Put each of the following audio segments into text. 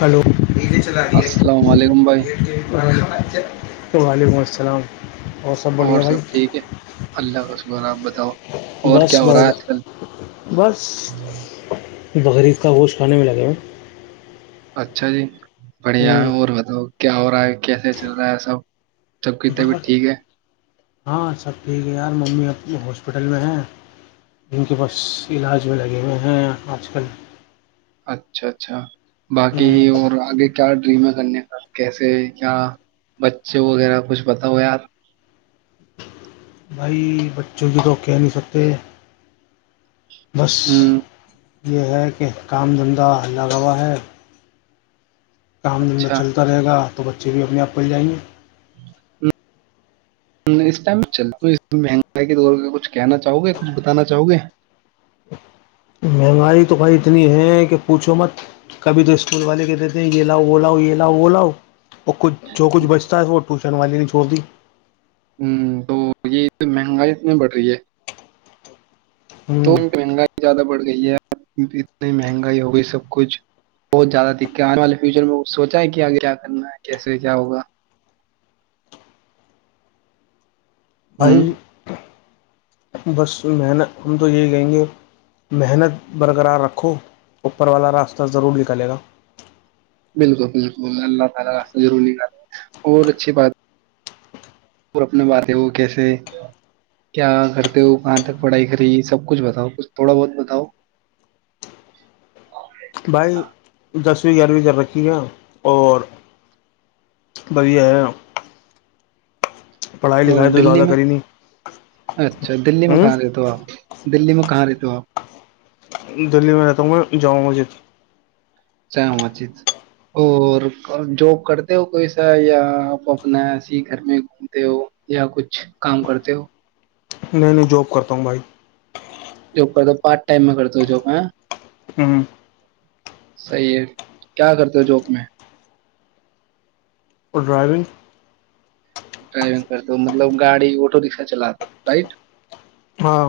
Hello نیچے چلا دیا السلام علیکم بھائی گیٹ کے وعلیکم السلام اور سب ٹھیک ہے اللہ کا شکر آپ بتاؤ اور بس کیا ہو رہا بڑے ہے گ آج کل بس بقرید کا گوشت کھانے میں لگے ہوئے اچھا جی بڑھیا اور بتؤ کیا ہو رہا ہے کیسے چل رہا ہے سب سب کی بس طبیعت ٹھیک ہے ہاں سب ٹھیک ہے یار ممی اپنے ہاسپٹل میں ہیں جن کے بس علاج میں لگے ہوئے ہیں آج کل اچھا اچھا باقی اور آگے کیا ڈریم ہے کرنے کا کیسے کیا بچے وغیرہ کچھ بتا ہوا ہے یار بھائی بچوں کی توھوکھہ نہیں ستے بس ہوں یہ ہے کہ کام دھندہ لگا ہوا ہے کام دھندہ اچھا چلتا رہے گا تو بچے بھی اپنے آپ پل جائیں گے اس ٹائم میں چلتا ہوں مہنگائی کی د کچھ کہنا چاہو گے کچھ بتانا چاہو گے مہنگائی تو بھائی اتنی ہے کہ پوچھو مت کبھی تو اسکول والے کہتے ہیں یہ لاؤ وہ لاؤ یہ لاؤ وہ لاؤ اور کچھ جو کچھ بچتا ہے وہ ٹیوشن والے چوبی ہوں تو یہ مہنگائی اتنی بڑھ رہی ہے ہوں چ مہنگائی زیادہ بڑھ گئی ہے اتنی مہنگائی ہو گئی سب کچھ بہت زیادہ دق آنے والے فیوچر میں سوچا ہے کہ آگے کیا کرنا ہے کیسے کیا ہوگا بھائی ہوں بس محنت ہم تو یہی کہیں گے محنت برقرار رکھو اوپر والا راستہ ضرور نکلے گا بالکل بالکل اللہ تعالی راستہ ضرورات ہے اور اچھی بات اور اپنے باتیں ہو کیسے کیا کرتے ہو کہاں تک پڑھائی کری سب کچھ بتاؤ کچھ تھوڑا بہت بتاؤ بھائی دسویں گیارہویں کر رکھی ہے اور بھیا ہے پڑھائی اور لکھائی تو دلی زیادہ میں کری نہیں اچھا دلی میں ہ کہاں رہ تو آپ دلی میں کہاں رہتے ہو آپ دللی میں رہتا ہوں میں جامع مسجد چ چت اور جاب کرتے ہو کوئی سا یا آپ اپنا ایے ہی گھر میں گھومتے ہو یا کچھ کام کرتے ہو نہیں نہیں جاب کرتا ہوں بھائی جو کر دو پارٹ ٹائم میں کرتا جواں ہوں ہ صحیح ہے کیا کرتے ہو جاب میں اور ڈرائیونگ ڈرائیوگ کرتے مطلب گاڑ آٹو رکشا چلات رائٹ ہاں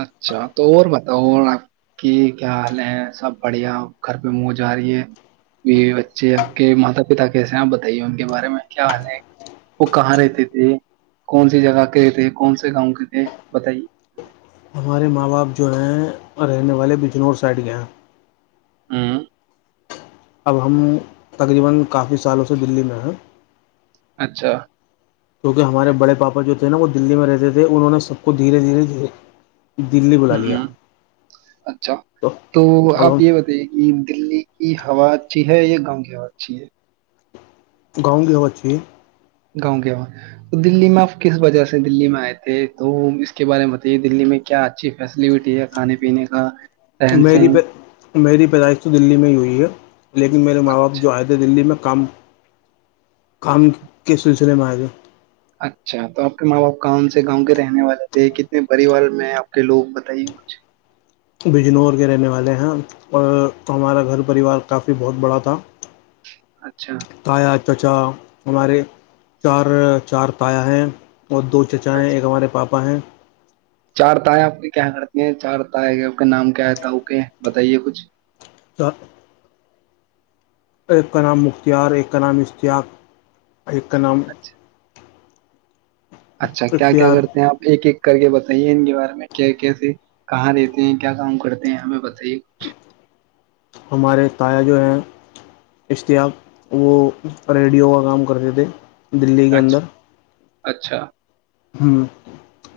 اچھا تو اور بتاؤ اور آپ کی کیا حال ہیں سب بڑھیا گھر پہ منہ جا رہی ہے یہ بچے آپ کے ماتا پتا کیسے ہیں آپ بتائیے ان کے بارے میں کیا حال ہے وہ کہاں رہتے تھے کون سی جگہ کے تھے کون سے گاؤں کے تھے بتائیے ہمارے ماں باپ جو ہیں رہنے والے بجنور سائڈ کے ہیں [inaudible] تقریبا کافی سالوں سے دلی میں اچھا کیونکہ ہمارے بڑے پاپا جو تھے نا وہ دلی میں رہتے تھے انہوں نے سب کو دھیرے دھیرے دھیرے دلی ہ بلا لیا ہ اچھا تو اب آپ ہم یہ بتائیے کہ دلی یہ ہوا اچھی ہے یا گاؤں کی ہوا اچھی ہے گاؤں گ اچ گاؤں کےاں تو دلی میں آپ کس وجہ سے دلی میں آئے تھے تو اس کے بارے میں بتائیے دللی میں کیا اچھی فیسلٹی ہے کھانے پینے کا رہن میری سہن میری پیدائش تو دلی میں ہی ہوئی ہے لیکن میرے ماں باپ اچھا جو آئے تھے دلی میں کام کام کے سلسلے میں آئے گا اچھا تو آپ کے ماں باپ کون سے گاؤں کے رہنے والے تھے کتنے پریوار میں آپ کے لوگ بتائیے مچھ بجنور کے رہنے والے ہیں اور ہمارا گھر پریوار کافی بہت بڑا تھا اچھا تایا چچا ہمارے چار چار تایا ہیں اور دو چچا ہیں ایک اچھا ہمارے پاپا ہیں چار تائیں آپ کی کیا کرتی ہیں چار ت ہے کہ آپ کا نام کیا ہےتا ا کے بتائیے کچھ [inaudible] ایک کا نام مختیار ایک کا نام اشتیاق ایک نام اچھا اچھا کیا کیا اختیار کرتے ہیں آپ ایک ایک کر کے بتائیے ان کے بارے میں کیا کیسے کہاں رہتے ہیں کیا کام کرتے ہیں ہمیں بتائیے کچھ ہمارے تایا جو ہیں اشتیاق وہ ریڈیو کا کام کرتے تھے دلی کے اندر اچھا اچھا ہاں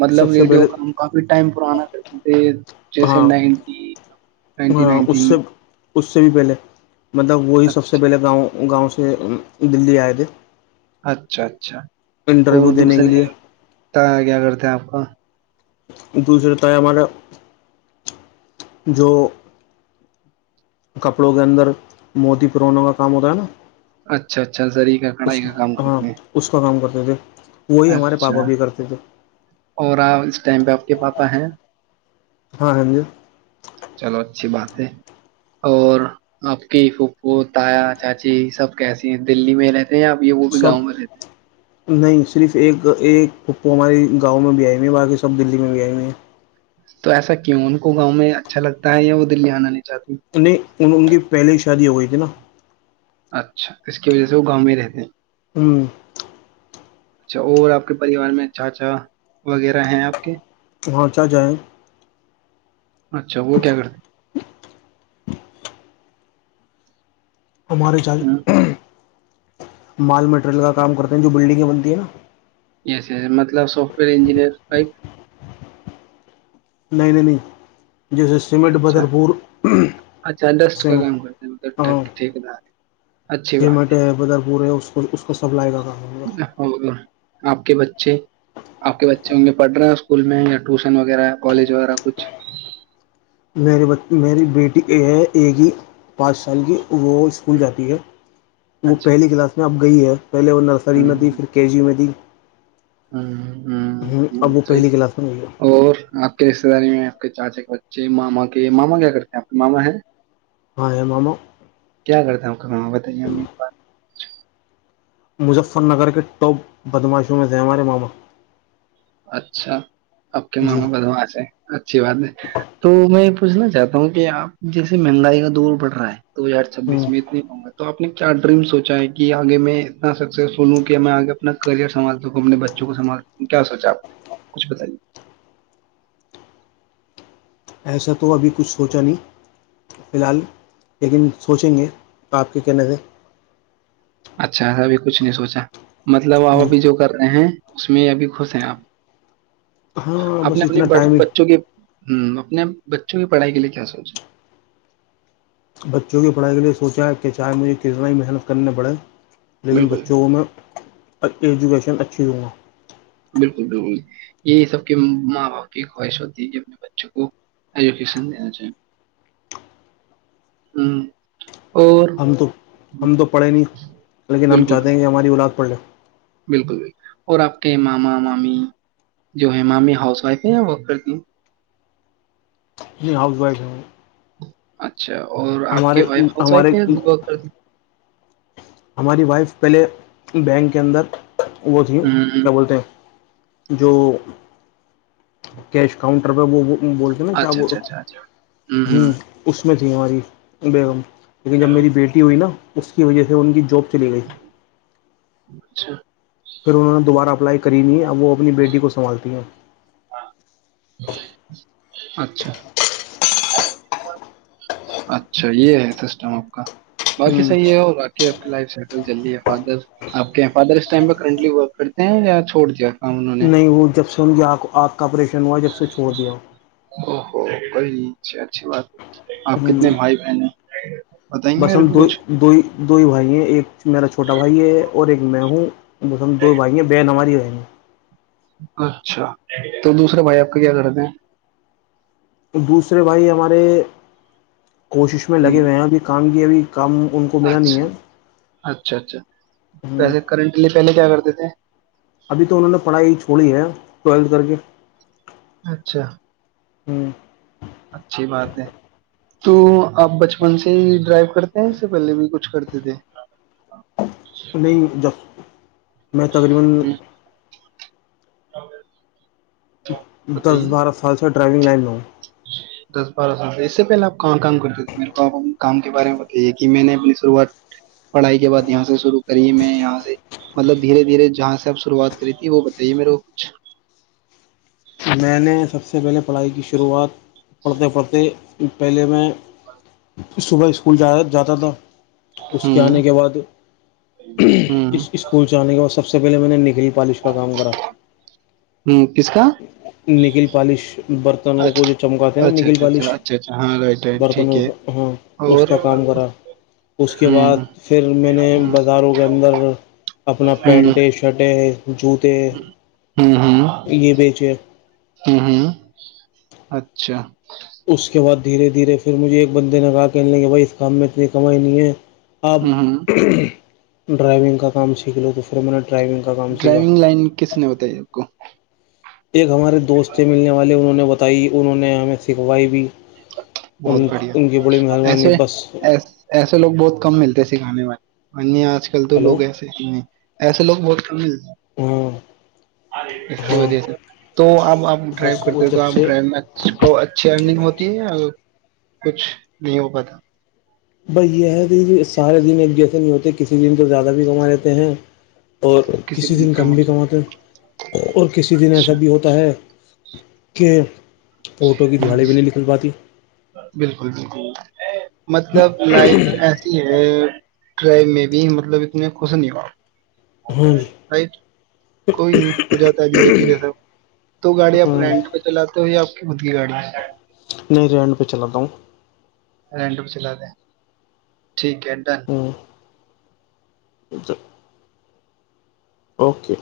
مطلب ریڈیو کا ہم کافی ٹائم پر آنا تھا ج جیسے ہاں نائنٹی نائنٹی ہاں اس نائنٹین سے میں اس سے بھی پہلے مطلب وہی سب سے پہلے گاؤں گاؤں سے دی آئے تھے اچھا اچھا اور انٹرویو دینے کے دوسرے لیے کیا کرتے ہیں آپ ہاں دوسرے تو ہے ہمارا جو کپڑوں کے اندر موتی پروونوں کا کام ہوتا ہے نا اچھا اچھا زری کا کڑھائی کا کام کرتے ہیں جے وہی ہمارے پاپا اچھا بھی کرتے تھے اور آپ اس ٹائم پہ آپ کے پاپا ہیں ہاں ہاں جی چلو اچھی بات اور آپ کی پھوپھو تایا چاچی سب کیسی ہیں دلی میں رہتے ہیں آپ یہ وہ بھی سب گاؤں میں رہتے ہیں نہیں صرف ایک ایک پپو ہماری گاؤں میں بھی آی ہوئی ہیں باقی سب دلی میں بھی آئی ہوی ہیں تو ایسا کیوں ان کو گاؤں میں اچھا لگتا ہے یا وہ دلی آنا نہیں چاہتی انیں ان کی پہلے شادی ہو گئی تھی الا اچھا اس کی وجہ سے وہ گاؤں میں رہتے ہیں ہوں اچھا اور آپ کے پریوار میں چاچا وغیرہ ہیں آپ کے وہاںچا جائیں اچھا وہ کیا کرتے ہمارے چ ہیں مال مٹیریل کا کام کرتے ہیں جو بلڈنگیں بنتی ہیں نا یس یس مطلب سافٹ وئر انجینئر بائک نہیں نہیں نہیں جیسے سیمٹ اچھا بدر پور اچھا س ڈسٹ کا کام کرتے ہیں مطلب ہاں ٹھیک- ٹھیکیدار اچھی بات سیمٹ ہے بدر پور ہے اس کو اس کو سپلائی کرا ہوگا ہے اور آپ کے بچے آپ کے بچے ہوں گے پڑھ رہے ہیں اسکول میں یا ٹیوشن وغیرہ کالج وغیرہ کچھ میرے میری بیٹی ہے ایک ہی پانچ سال کی وہ اسکول جاتی ہے وہ اچھا پہلی کلاس میں اب گئی ہے پہلے وہ نرسری میں تھی پھر کے جیو میں تھی ہ ہ ہ اب وہ سی پہلی کلاس میں گئی ہے اور آ رشتے داری میں آپ کے چاچے کے بچے ماما کے ماما کیا کرتے ہیں آپ کے ماما ہیں ہاں ہیں ماما کیا کرتا ہوں کہا بتائیں امی کی بات مجفر نگار کے ٹاپ بدماشوں میں سے ہے ہمارے ماما اچھا آپ کے جی ماما بدمعاش ہیں اچھی بات ہے تو میں پوچھنا چاہتا ہوں کہ آپ جیسے مہنگائی کا دور بڑھ رہا ہے دو ہزار ہوں چھبیس میں اتنی تو آپ نے کیا ڈریم سوچا ہے کہ آگے میں اتنا سکسیسفل ہوں کہ میں آگے اپنا کریئر سنبھال سکوں اپنے بچوں کو سنھالوں سکوں کیا سوچ کیا کچھ بتائیے ایسا تو ابھی کچھ سوچا نہیں فلحال لیکن سوچیں گے آپ کے کہنے سے اچھا ابھی کچھ نہیں سوچا مطلب اپ ہوں، ابھی جو کر پڑھتے ہیں اس میں ابھی خوش ہیں آپ ہاں بس اپنے اپنے اتنا بڑ ٹائم ہی بچوں کے ہ اپنے بچوں کی پڑھائی کے لیے کی سوچا بچوں کی پڑھائی کے لے سوچا ہے کہ چاہے مجھے کتنا ہی محنت کرنے پڑے لیکن بالکل بچوں میں اچھی ایجوکیشن اچھی دوں گا بالکل بالکل یہی سب کے ماں باپ کی خواہش ہوتی ہے کہ بچوں کو ایجوکیشن دینا چاہیے ہ ہم تو ہم تو پڑھے نہیں لیکن ہم بالکل چاہتے ہیں کہ ہماری اولاد پڑھے بالکل بالکل اور آپ کے ماما مامی جو ہے مامی ہاؤس وائف ہے یا ورک کرتی یہ ہاؤس وائف ہے اچھا اور آپ کی وائف ہاؤس وائف ہمارے ہے یا گوگل کر ہماری وائف پہلے بینک کے اندر وہ تھی ہیں؟ ہوں ہوں کیا بولتے ہیں جو کیش کاؤنٹر میں وہ وہ وہ بولتے نا کیا اچھا بول اچھا رہا اچھا اچھا ہوں ہو ہوں اس میں تھی ہماری بیگم لیکن جب میری بیٹی ہوئی نا اس کی وجہ سے ان کی جاب اچھا پھر انوں نے دوبارہ اپلائی کری نہیں اب وہ اپنی بیٹی کو سمبھالتی ہیں اچھا اچھا یہ ہے سسٹم آپ کا باقی صحیح نہیں ہے اور باقی آپ کی لائف سائیکل چل رہی ہے فادر آپ کے فادر اس ٹائم پہ کرنٹلی ورک کرتے ہیں یا چھوڑ دیا کام انہوں نے نہیں وہ جب سن آپ آپھ کپریشن جب سے چھوڑ دیا تو کئی اچھی بات آپ کتنے بھائی بہن ہیں بتائیں گے بس میرے ہم کو دو کچھ دو دو ہی بھائی ہیں ایک میرا چھوٹا بھائی ہے اور ایک میں ہوں ہم دو بھائییاں بے ہماری ہوئے ہیں [inaudible] اچھا تو دوسرے بھائی آپ کا کیا کرتے ہیں دوسرے بھائی ہمارے کوشش میں لگے ہوں ہوئے ہیں اب بھی کام یہ بھی کام ان کو ملا نہیں اچھا ہے اچھا اچھا ویسے کرنٹ لیے پہلے کیا کرتے تھے [inaudible] ابھی تو انہوں نے پڑھائی چھوڑی ہے ٹویلت کر کے اچھا ہوں اچھی بات ہے تو آپ بچپن سے ہی ڈرائیو کرتے ہیں اس سے پہلے بھی کچھ کرتے تھے نہیں جب میں تقریباً ہوں [inaudible] دس بتائیے بارہ سال سے ڈرائیوونگ لائن ہ دس بارہ سال سے اس سے پہلے آپ کہاں کام کرتے تھے میرے کو آپنے کام کے بارے میں بتائیے کہ میں نے اپنی شروعات پڑھائی کے بعد یہاں سے شروع کری میں یہاں سے مطلب دھیرے دھیرے جہاں سے آپ شروعات کری تھی وہ بتائیے میرے کو کچھ میں نے سب سے پہلے پڑھائی کی شروعات پرڑتے پرڑتے پہلے میں ج صبح اسکول جا جاتا تھا اس کے ہوں آنے کے بعد ہوں اس اسکول سے آنے کے بعد س س سے پہے میں نے نک ہوں کس کا نگل پالش برتنوں کو جو چمکاتے نا اچھا نگل اچھا پالش اچھا اچھا اچھا ہاں رائٹ رائٹ ٹھیک برتنوں ہے ہاں اس اور کا کام کرا اس کے ہوں بعد پھر میں نے ہوں بازاروں کے اندر اپنا پینٹیں شرٹیں ایک [inaudible] ھم ھم ہوں یہ بیچے ہاں [unintelligible] اچھا اس کے بعد [unintelligible] دھیرے دھیرے پھر مجھے ایک بندے نے کہا کہن لیں کہ بھائی اس کام میں اتنی کمائی نہیں ہے آپ ہوں ڈرائیونگ کا کام سیکھ ل تو پھر میں نے ڈرائیونگ کا کام سیکھا ڈرائیونگ لائن کس نے بتائی آپ کو ایک ہمارے دوستیں ملنے والے انہوں نے بتا بتائی انہوں نے ہمیں سکھوائی بھی بہت ان بڑھیا ان کی بڑی مہربانی بس وگ بہت کم ملتے سکھانے میں آج کل تو ہلو لوگ ایسے ہی ہیں ایسے لوگ بہت کم ہیں ہاں اس کی ہاں وجہ سے تو آپ آپ بس ڈرائیو وہ کرتے ہو تو جب آپ سے ڈرائی میں اچھی ارگ ہو تو کچھ نہیں ہو پ تھا ب یہ ہے کہ سارے دن ایک جیسے نہیں ہوتے کسی دن تو زیادہ بھی کما لیتے ہیں اور کسی دن کم بھی کماتے ہیں اور کسی دن ایسا اچھا بھی ہوتا ہے کہ آٹو کی دہاڑی بھی نہیں نکل پاتی بالکل بالکل مطلب لائک ایسی ہے ٹر میں بھی مطلب اتنے میں خوش نہیں ہواپ ہاں جی کوئی نہیں ہو جاتا ہے دھیرے دھیرے سب تو گاڑی آ ہاں اپناینٹ پہ چلاتے ہوئے آپ خود کیی گاڑی نہیں رن پہ چلاا ہوں ینڈک چلا د ہیں ٹھیک ہے ڈن اچھا اوکے